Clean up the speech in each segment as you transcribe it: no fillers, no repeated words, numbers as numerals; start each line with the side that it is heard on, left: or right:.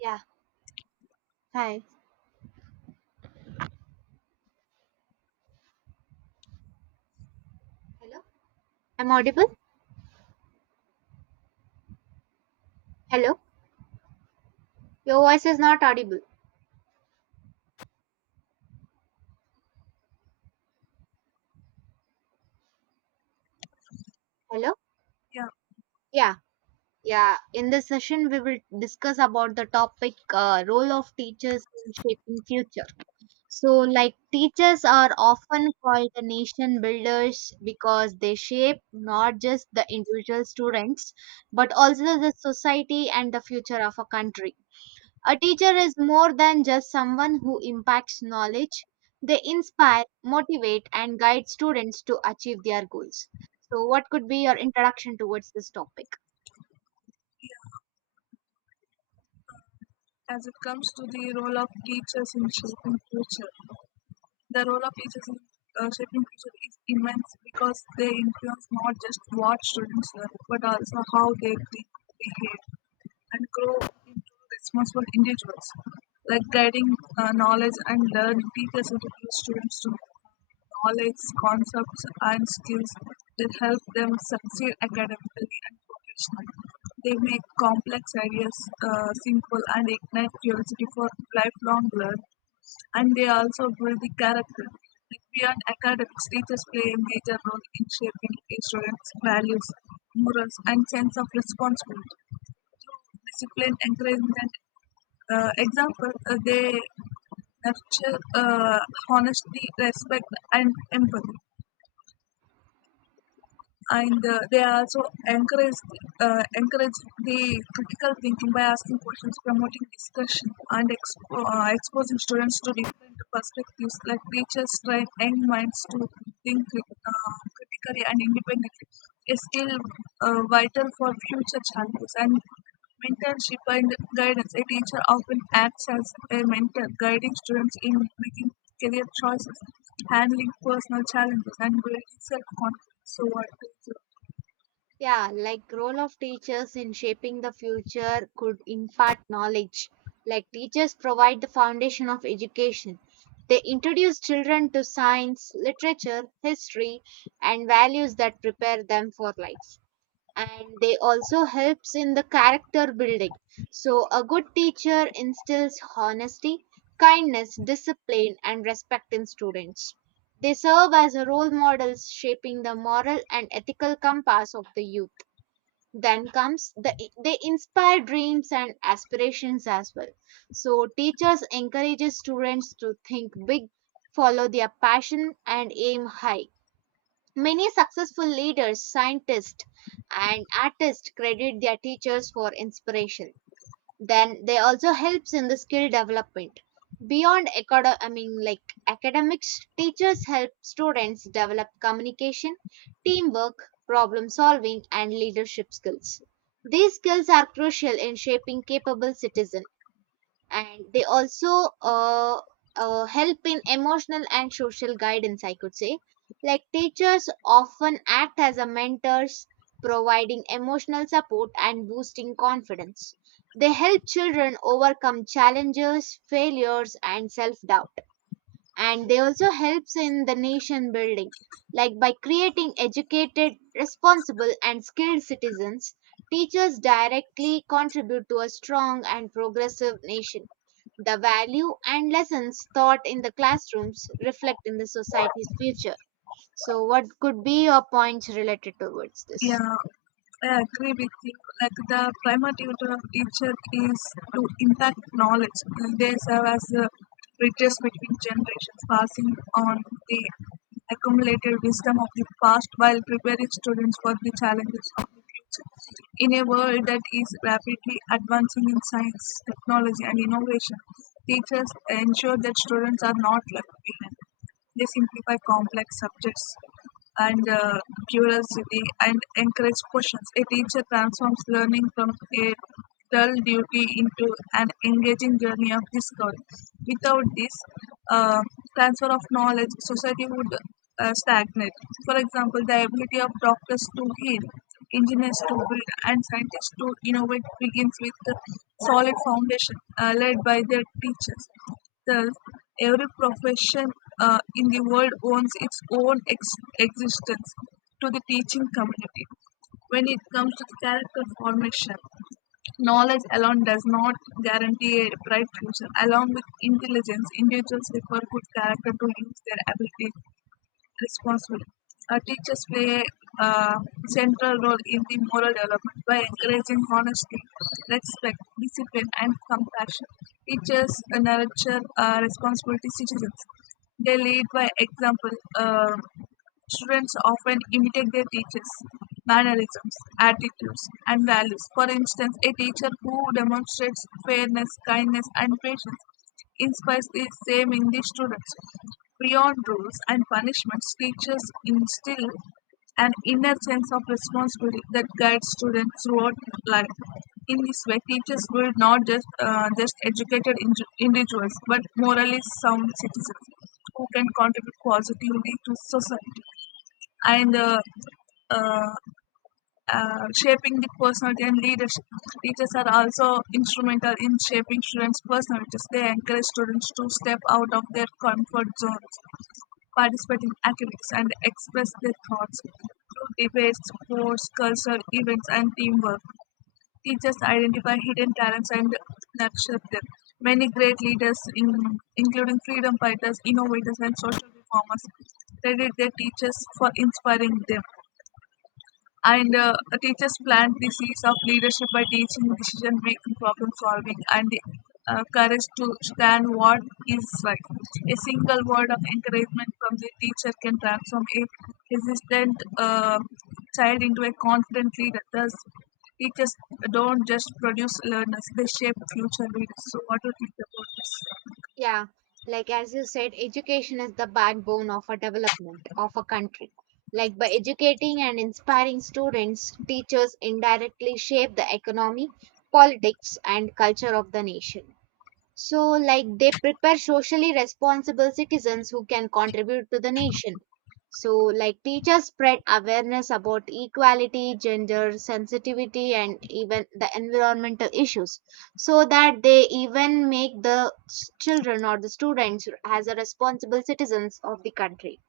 right: Yeah. Hi. Hello? I'm audible? Hello? Your voice is not audible. Hello?
left: Yeah,
right: Yeah. Yeah. In this session, we will discuss about the topic role of teachers in shaping future. So, like, teachers are often called the nation builders because they shape not just the individual students, but also the society and the future of a country. A teacher is more than just someone who impacts knowledge. They inspire, motivate, and guide students to achieve their goals. So, what could be your introduction towards this topic?
left: as it comes to the role of teachers in shaping future, the role of teachers in shaping future is immense because they influence not just what students learn, but also how they think, behave, and grow into responsible individuals. Like guiding knowledge and learning teachers introduce students to knowledge, concepts, and skills that help them succeed academically and professionally. They make complex ideas simple and ignite curiosity for lifelong learning. And they also build the character. Like beyond academics, teachers play a major role in shaping a students' values, morals, and sense of responsibility. Discipline, encouragement, example, they nurture honesty, respect, and empathy. And they also encourage encourage the critical thinking by asking questions, promoting discussion, and exposing students to different perspectives. Like teachers train young minds to think critically and independently, a skill vital for future challenges and mentorship and guidance. A teacher often acts as a mentor, guiding students in making career choices, handling personal challenges, and building self-confidence. So what is it?
right: Yeah, like, role of teachers in shaping the future could impart knowledge. Like teachers provide the foundation of education. They introduce children to science, literature, history, and values that prepare them for life. And they also helps in the character building. So a good teacher instills honesty, kindness, discipline, and respect in students. They serve as role models, shaping the moral and ethical compass of the youth. Then comes the, they inspire dreams and aspirations as well. So teachers encourages students to think big, follow their passion, and aim high. Many successful leaders, scientists, and artists credit their teachers for inspiration. Then they also helps in the skill development. I mean, like, academics, teachers help students develop communication, teamwork, problem solving, and leadership skills. These skills are crucial in shaping capable citizens. And they also help in emotional and social guidance, I could say. Like teachers often act as a mentors, providing emotional support and boosting confidence. They help children overcome challenges, failures, and self doubt. And they also helps in the nation building, like by creating educated, responsible, and skilled citizens. Teachers directly contribute to a strong and progressive nation. The value and lessons taught in the classrooms reflect in the society's future. So, what could be your points related towards this?
left: Yeah, I agree with you. Like the primary duty of teacher is to impact knowledge. And they serve as a bridges between generations, passing on the accumulated wisdom of the past while preparing students for the challenges in a world that is rapidly advancing in science, technology, and innovation, teachers ensure that students are not left behind. They simplify complex subjects and curiosity and encourage questions. A teacher transforms learning from a dull duty into an engaging journey of discovery. Without this uh, transfer of knowledge, society would stagnant. For example, the ability of doctors to heal, engineers to build, and scientists to innovate begins with a solid foundation led by their teachers. Thus, every profession in the world owns its own existence to the teaching community. When it comes to the character formation, knowledge alone does not guarantee a bright future. Along with intelligence, individuals require good character to use their abilities responsible. Teachers play a central role in the moral development by encouraging honesty, respect, discipline, and compassion. Teachers nurture responsibility citizens. They lead by example. Uh, Students often imitate their teachers' mannerisms, attitudes, and values. For instance, a teacher who demonstrates fairness, kindness, and patience inspires the same in the students. Beyond rules and punishments, teachers instill an inner sense of responsibility that guides students throughout life. In this way, teachers build not just educated individuals, but morally sound citizens who can contribute positively to society. And uh, Shaping the personality and leadership. Teachers are also instrumental in shaping students' personalities. They encourage students to step out of their comfort zones, participate in academics, and express their thoughts through debates, sports, cultural events, and teamwork. Teachers identify hidden talents and nurture them. Many great leaders, including freedom fighters, innovators, and social reformers, credit their teachers for inspiring them. And teachers plant the seeds of leadership by teaching decision making, problem solving, and the courage to stand what is right. A single word of encouragement from the teacher can transform a hesitant child into a confident leader. Thus, teachers don't just produce learners, they shape future leaders. So, what do you think about this?
right: Yeah, like, as you said, education is the backbone of a development of a country. Like by educating and inspiring students, teachers indirectly shape the economy, politics, and culture of the nation. So, like, they prepare socially responsible citizens who can contribute to the nation. So, like, teachers spread awareness about equality, gender sensitivity, and even the environmental issues, so that they even make the children or the students as a responsible citizens of the country.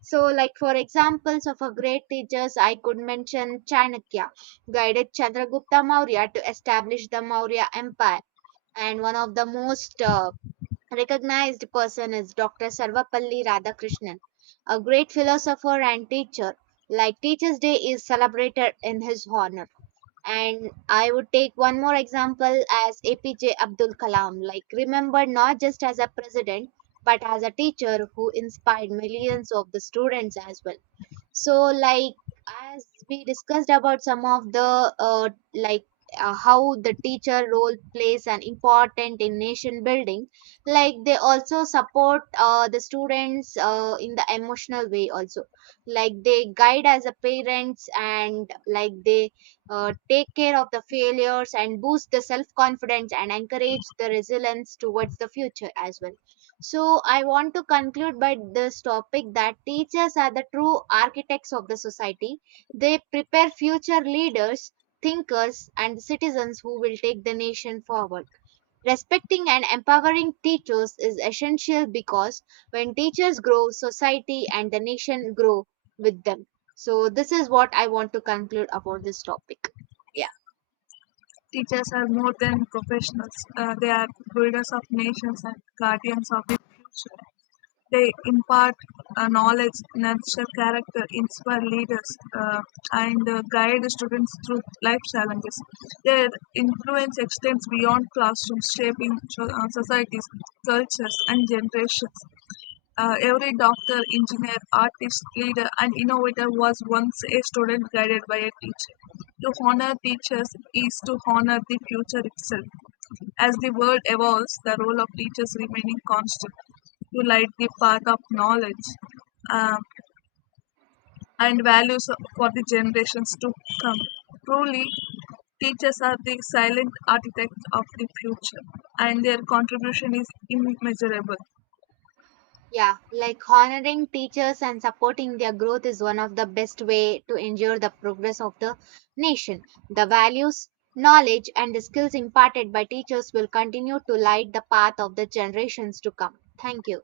right: So, like, for examples of a great teachers, I could mention Chanakya guided Chandragupta Maurya to establish the Maurya Empire. And one of the most recognized person is Dr. Sarvapalli Radhakrishnan, a great philosopher and teacher. Like Teachers' Day is celebrated in his honor. And I would take one more example as APJ Abdul Kalam, like, remembered not just as a president, but as a teacher who inspired millions of the students as well. So like, as we discussed about some of the how the teacher role plays an important in nation building. Like they also support the students in the emotional way also. Like they guide as a parents, and like they take care of the failures and boost the self confidence and encourage the resilience towards the future as well. So I want to conclude by this topic that teachers are the true architects of the society. They prepare future leaders, thinkers, and citizens who will take the nation forward. Respecting and empowering teachers is essential because when teachers grow, society and the nation grow with them. So this is what I want to conclude about this topic. Yeah.
left: Teachers are more than professionals, they are builders of nations and guardians of the future. They impart knowledge, nurture character, inspire leaders, uh, and guide students through life challenges. Their influence extends beyond classrooms, shaping societies, cultures, and generations. Every doctor, engineer, artist, leader, and innovator was once a student guided by a teacher. To honor teachers is to honor the future itself. As the world evolves, the role of teachers remaining constant to light the path of knowledge um, and values for the generations to come. Truly, teachers are the silent architects of the future, and their contribution is immeasurable.
right: Yeah, like, honoring teachers and supporting their growth is one of the best way to ensure the progress of the nation. The values, knowledge, and the skills imparted by teachers will continue to light the path of the generations to come. Thank you.